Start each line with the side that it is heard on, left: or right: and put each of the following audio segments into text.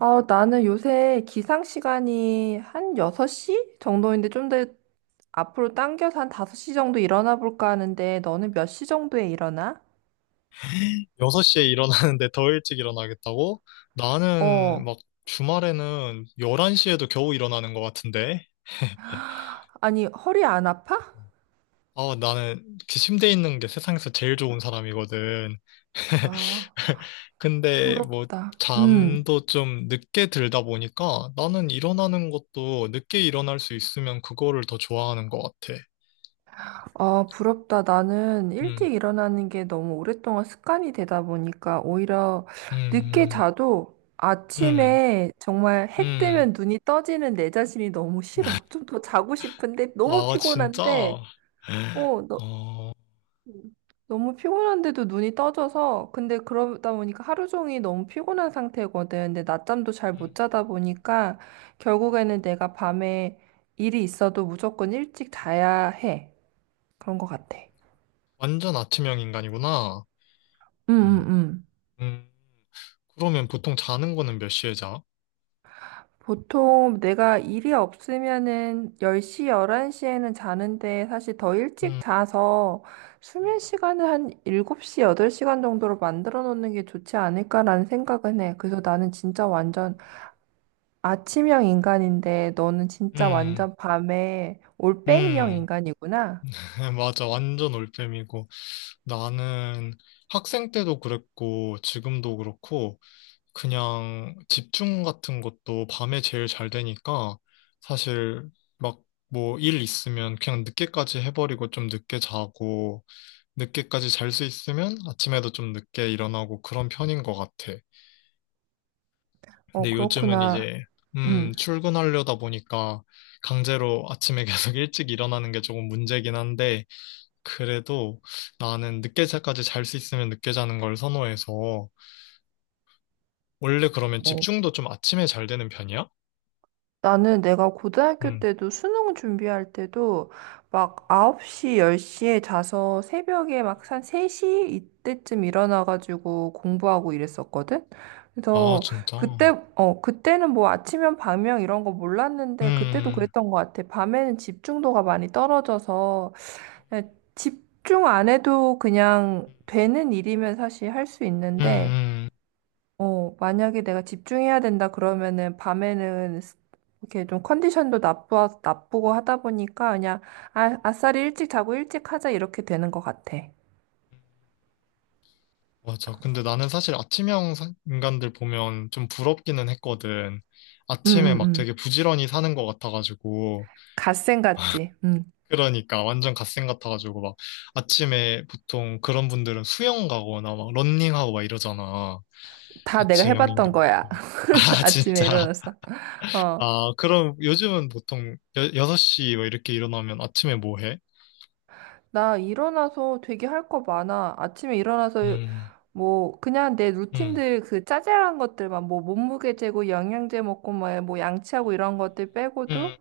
right: 아, 나는 요새 기상 시간이 한 6시 정도인데 좀 더 앞으로 당겨서 한 5시 정도 일어나 볼까 하는데 너는 몇 시 정도에 일어나?
left: 6시에 일어나는데 더 일찍 일어나겠다고? 나는
right: 어,
left: 막 주말에는 11시에도 겨우 일어나는 것 같은데.
right: 아니, 허리 안 아파?
left: 아, 나는 그 침대에 있는 게 세상에서 제일 좋은 사람이거든.
right: 아,
left: 근데 뭐
right: 부럽다.
left: 잠도 좀 늦게 들다 보니까 나는 일어나는 것도 늦게 일어날 수 있으면 그거를 더 좋아하는 것 같아.
right: 아, 부럽다. 나는
left: 음,
right: 일찍 일어나는 게 너무 오랫동안 습관이 되다 보니까 오히려 늦게
left: 음,
right: 자도
left: 음,
right: 아침에 정말 해
left: 음. 음.
right: 뜨면 눈이 떠지는 내 자신이 너무 싫어. 좀 더 자고 싶은데 너무
left: 아, 진짜?
right: 피곤한데 어, 음. 너무 피곤한데도 눈이 떠져서 근데 그러다 보니까 하루 종일 너무 피곤한 상태거든. 근데 낮잠도 잘
left: 음,
right: 못 자다 보니까
left: 음.
right: 결국에는
left: 음.
right: 내가 밤에 일이 있어도 무조건 일찍 자야 해. 그런 것 같아.
left: 완전 아침형 인간이구나.
right: 응, 응,
left: 음,
right: 응.
left: 음. 그러면 보통 자는 거는 몇 시에 자?
right: 보통 내가 일이 없으면은 10시, 11시에는 자는데 사실 더 일찍
left: 음,
right: 자서
left: 음,
right: 수면 시간을 한 7시, 8시간 정도로 만들어 놓는 게 좋지 않을까라는 생각은 해. 그래서 나는 진짜 완전 아침형 인간인데 너는 진짜
left: 음.
right: 완전 밤에 올빼미형
left: 음.
right: 인간이구나.
left: 맞아, 완전 올빼미고. 나는 학생 때도 그랬고 지금도 그렇고 그냥 집중 같은 것도 밤에 제일 잘 되니까 사실 막 뭐 일 있으면 그냥 늦게까지 해버리고 좀 늦게 자고 늦게까지 잘 수 있으면 아침에도 좀 늦게 일어나고 그런 편인 것 같아.
right: 어,
left: 근데 요즘은
right: 그렇구나.
left: 이제
right: 응.
left: 출근하려다 보니까 강제로 아침에 계속 일찍 일어나는 게 조금 문제긴 한데 그래도 나는 늦게 자까지 잘 수 있으면 늦게 자는 걸 선호해서 원래 그러면
right: 어,
left: 집중도 좀 아침에 잘 되는 편이야?
right: 나는 내가 고등학교
left: 음.
right: 때도 수능 준비할 때도 막 9시, 10시에 자서 새벽에 막 한 3시 이때쯤 일어나가지고 공부하고 이랬었거든.
left: 아,
right: 그래서 그때,
left: 진짜.
right: 어, 그때는 뭐 아침형, 밤형 이런 거 몰랐는데 그때도
left: 음.
right: 그랬던 것 같아. 밤에는 집중도가 많이 떨어져서 네, 집중 안 해도 그냥 되는 일이면 사실 할 수
left: 음,
right: 있는데,
left: 음.
right: 어, 만약에 내가 집중해야 된다 그러면은 밤에는 이렇게 좀 컨디션도 나쁘고 하다 보니까 그냥 아, 아싸리 일찍 자고 일찍 하자 이렇게 되는 것 같아. 응,
left: 맞아. 근데 나는 사실 인간들 보면 좀 부럽기는 했거든.
right: 응,
left: 아침에 막
right: 응.
left: 되게 부지런히 사는 것 같아가지고.
right: 갓생 같지? 응.
left: 그러니까 완전 갓생 같아가지고, 아침에 보통 그런 분들은 수영 가거나 막 런닝하고 막 이러잖아.
right: 다 내가
left: 아침형
right: 해봤던
left: 인간.
right: 거야.
left: 아,
right: 아침에
left: 진짜.
right: 일어나서. 어.
left: 아, 그럼 요즘은 보통 6시 뭐 이렇게 일어나면 아침에 뭐 해?
right: 나 일어나서 되게 할 거 많아. 아침에 일어나서
left: 음,
right: 뭐 그냥 내
left: 음,
right: 루틴들 그 짜잘한 것들만 뭐 몸무게 재고 영양제 먹고 뭐, 뭐 양치하고 이런 것들
left: 음,
right: 빼고도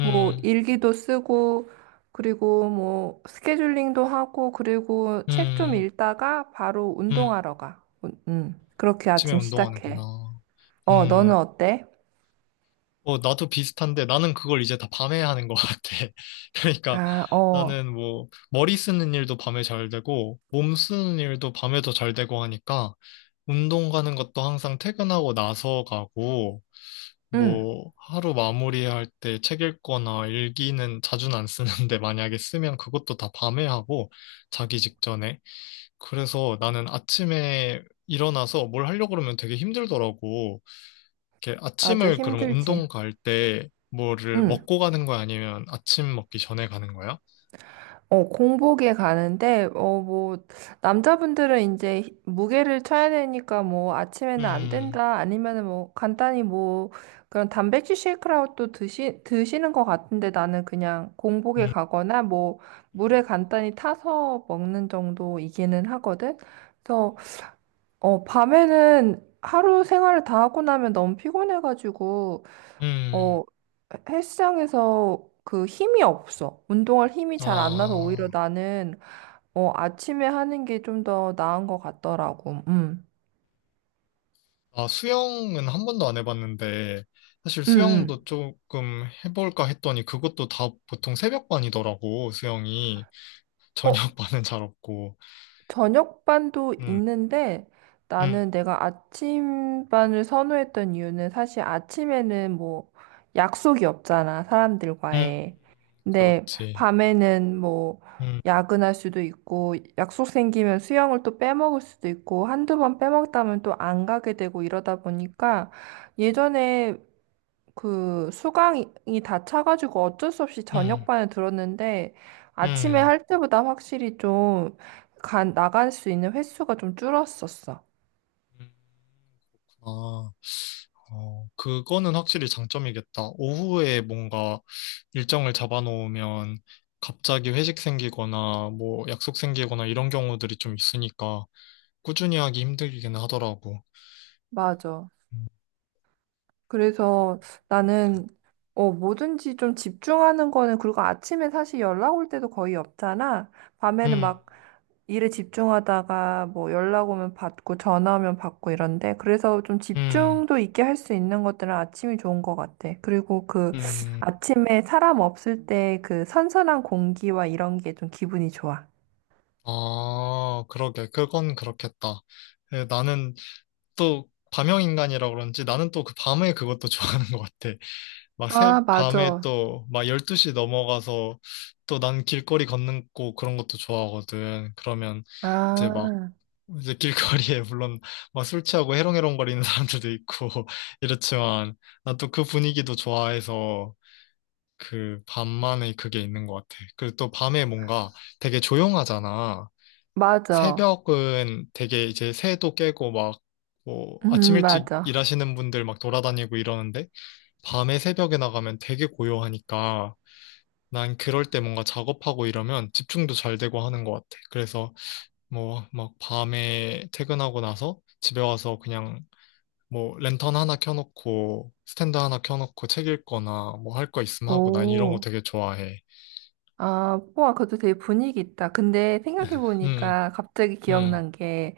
right: 뭐 일기도 쓰고 그리고 뭐 스케줄링도 하고 그리고 책 좀
left: 음,
right: 읽다가 바로
left: 음.
right: 운동하러 가. 그렇게
left: 아침에
right: 아침 시작해.
left: 운동하는구나.
right: 어, 너는
left: 음,
right: 어때?
left: 어, 나도 비슷한데 나는 그걸 이제 다 밤에 하는 것 같아. 그러니까
right: 아, 어.
left: 나는 뭐 머리 쓰는 일도 밤에 잘 되고 몸 쓰는 일도 밤에 더 잘 되고 하니까 운동 가는 것도 항상 퇴근하고 나서 가고
right: 응.
left: 뭐, 하루 마무리할 때 책 읽거나 일기는 자주는 안 쓰는데 만약에 쓰면 그것도 다 밤에 하고 자기 직전에. 그래서 나는 아침에 일어나서 뭘 하려고 그러면 되게 힘들더라고. 이렇게
right: 아주
left: 아침을 그러면
right: 힘들지.
left: 운동 갈 때 뭐를
right: 응.
left: 먹고 가는 거야? 아니면 아침 먹기 전에 가는 거야?
right: 어, 공복에 가는데, 어, 뭐, 남자분들은 이제 무게를 쳐야 되니까 뭐, 아침에는 안
left: 음,
right: 된다, 아니면은 뭐, 간단히 뭐, 그런 단백질 쉐이크라도 드시는 것 같은데 나는 그냥 공복에
left: 음,
right: 가거나 뭐,
left: 음,
right: 물에 간단히 타서 먹는 정도이기는 하거든? 그래서, 어, 밤에는 하루 생활을 다 하고 나면 너무 피곤해가지고,
left: 음,
right: 어, 헬스장에서 그 힘이 없어. 운동할 힘이 잘 안 나서 오히려
left: 아.
right: 나는 어, 아침에 하는 게 좀 더 나은 것 같더라고.
left: 아, 수영은 한 번도 안 해봤는데, 사실
right: 음,
left: 수영도
right: 음.
left: 조금 해볼까 했더니 그것도 다 보통 새벽반이더라고, 수영이.
right: 어,
left: 저녁반은 잘 없고.
right: 저녁반도
left: 음,
right: 있는데
left: 음,
right: 나는 내가 아침반을 선호했던 이유는 사실 아침에는 뭐 약속이 없잖아,
left: 음,
right: 사람들과의. 근데
left: 그렇지.
right: 밤에는 뭐
left: 음,
right: 야근할 수도 있고 약속 생기면 수영을 또 빼먹을 수도 있고 한두 번 빼먹다면 또 안 가게 되고 이러다 보니까 예전에 그 수강이 다 차가지고 어쩔 수 없이
left: 음,
right: 저녁반에 들었는데 아침에
left: 음,
right: 할 때보다 확실히 좀 나갈 수 있는 횟수가 좀 줄었었어.
left: 음, 그렇구나. 어, 그거는 확실히 장점이겠다. 오후에 뭔가 일정을 잡아놓으면 갑자기 회식 생기거나 뭐 약속 생기거나 이런 경우들이 좀 있으니까 꾸준히 하기 힘들기는 하더라고.
right: 맞아. 그래서 나는 어, 뭐든지 좀 집중하는 거는 그리고 아침에 사실 연락 올 때도 거의 없잖아.
left: 음,
right: 밤에는
left: 음,
right: 막 일에 집중하다가 뭐 연락 오면 받고 전화 오면 받고 이런데 그래서 좀
left: 음,
right: 집중도 있게 할 수 있는 것들은 아침이 좋은 것 같아. 그리고 그
left: 음.
right: 아침에 사람 없을 때 그 선선한 공기와 이런 게 좀 기분이 좋아.
left: 아, 그러게. 그건 그렇겠다. 예, 나는 또 밤형인간이라 그런지 나는 또 그 밤에 그것도 좋아하는 것 같아.
right: 아,
left: 밤에
right: 맞아.
left: 또 12시 넘어가서 또 난 길거리 걷는 거 그런 것도 좋아하거든. 그러면 이제 막
right: 아,
left: 이제 길거리에 물론 막 술 취하고 해롱해롱거리는 사람들도 있고 이렇지만 난 또 그 분위기도 좋아해서 그 밤만의 그게 있는 것 같아. 그리고 또 밤에 뭔가 되게 조용하잖아.
right: 맞아.
left: 새벽은 되게 이제 새도 깨고 막 뭐 아침 일찍
right: 맞아.
left: 일하시는 분들 막 돌아다니고 이러는데 밤에 새벽에 나가면 되게 고요하니까 난 그럴 때 뭔가 작업하고 이러면 집중도 잘 되고 하는 것 같아. 그래서 뭐 막 밤에 퇴근하고 나서 집에 와서 그냥 뭐 랜턴 하나 켜놓고 스탠드 하나 켜놓고 책 읽거나 뭐 할 거 있으면 하고 난 이런 거
right: 오.
left: 되게 좋아해.
right: 아, 우와, 그것도 되게 분위기 있다. 근데
left: 음,
right: 생각해보니까 갑자기
left: 음,
right: 기억난 게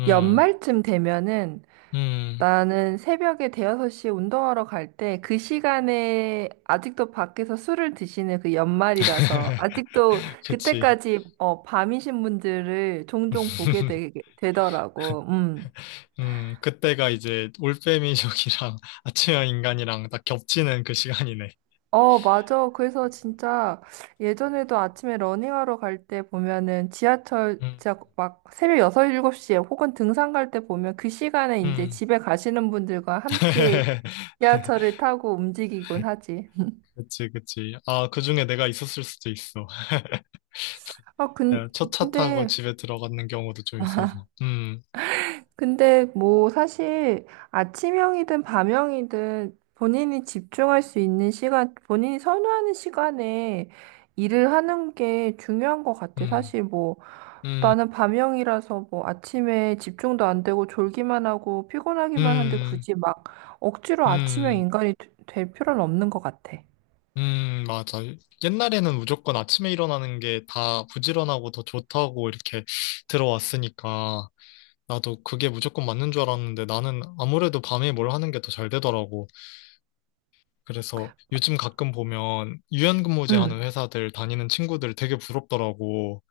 left: 음,
right: 연말쯤 되면은
left: 음.
right: 나는 새벽에 대여섯 시에 운동하러 갈 때 그 시간에 아직도 밖에서 술을 드시는 그 연말이라서 아직도
left: 그치.
right: 그때까지 어, 밤이신 분들을 종종 보게 되, 되더라고.
left: 그때가 이제 올빼미족이랑 아침형 인간이랑 딱 겹치는 그 시간이네.
right: 어, 맞아. 그래서 진짜 예전에도 아침에 러닝하러 갈 때 보면은 지하철
left: 음,
right: 진짜 막 새벽 여섯 일곱 시에 혹은 등산 갈 때 보면 그 시간에 이제
left: 음.
right: 집에 가시는 분들과 함께 지하철을 타고 움직이곤 하지.
left: 그치, 그치. 아, 그 중에 내가 있었을 수도 있어.
right: 아,
left: 첫 차 타고
right: 근데
left: 집에 들어가는 경우도 좀 있어서.
right: 근데 뭐 사실 아침형이든 밤형이든 본인이 집중할 수 있는 시간, 본인이 선호하는 시간에 일을 하는 게 중요한 것 같아.
left: 음,
right: 사실 뭐
left: 음,
right: 나는 밤형이라서 뭐 아침에 집중도 안 되고 졸기만 하고 피곤하기만 한데
left: 음,
right: 굳이 막 억지로 아침형
left: 음.
right: 인간이 될 필요는 없는 것 같아.
left: 맞아. 옛날에는 무조건 아침에 일어나는 게 다 부지런하고 더 좋다고 이렇게 들어왔으니까 나도 그게 무조건 맞는 줄 알았는데 나는 아무래도 밤에 뭘 하는 게 더 잘 되더라고. 그래서 요즘 가끔 보면 유연근무제 하는
right: 응.
left: 회사들 다니는 친구들 되게 부럽더라고.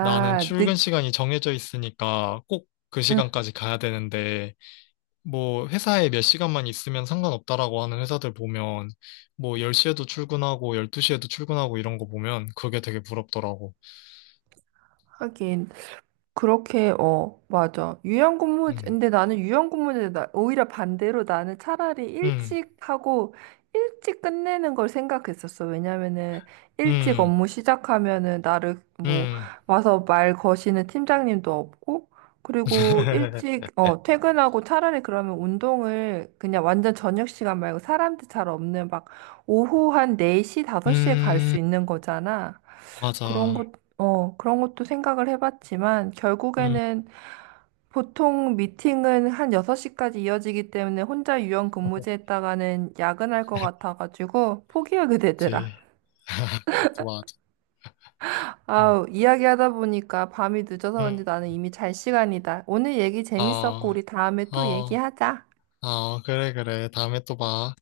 left: 나는 출근
right: 늦,
left: 시간이 정해져 있으니까 꼭 그
right: 응.
left: 시간까지 가야 되는데 뭐 회사에 몇 시간만 있으면 상관없다라고 하는 회사들 보면 뭐 10시에도 출근하고 12시에도 출근하고 이런 거 보면 그게 되게 부럽더라고.
right: 하긴. 그렇게, 어, 맞아.
left: 음.
right: 근데 나는 유연근무제, 나, 오히려 반대로 나는 차라리
left: 음.
right: 일찍 하고, 일찍 끝내는 걸 생각했었어. 왜냐면은, 일찍
left: 음.
right: 업무 시작하면은, 나를, 뭐,
left: 음.
right: 와서 말 거시는 팀장님도 없고, 그리고 일찍, 어, 퇴근하고 차라리 그러면 운동을 그냥 완전 저녁 시간 말고 사람들 잘 없는 막, 오후 한 4시, 5시에 갈
left: 음.
right: 수 있는 거잖아. 그런
left: 맞아.
right: 것, 어, 그런 것도 생각을 해봤지만,
left: 음.
right: 결국에는 보통 미팅은 한 6시까지 이어지기 때문에 혼자 유연 근무제 했다가는 야근할 것 같아가지고 포기하게 되더라.
left: 그치. 그것도 맞아. 음.
right: 아우, 이야기하다 보니까 밤이 늦어서
left: 음.
right: 그런지 나는 이미 잘 시간이다. 오늘 얘기
left: 어.
right: 재밌었고, 우리 다음에 또
left: 어.
right: 얘기하자.
left: 어. 그래 그래. 다음에 또 봐.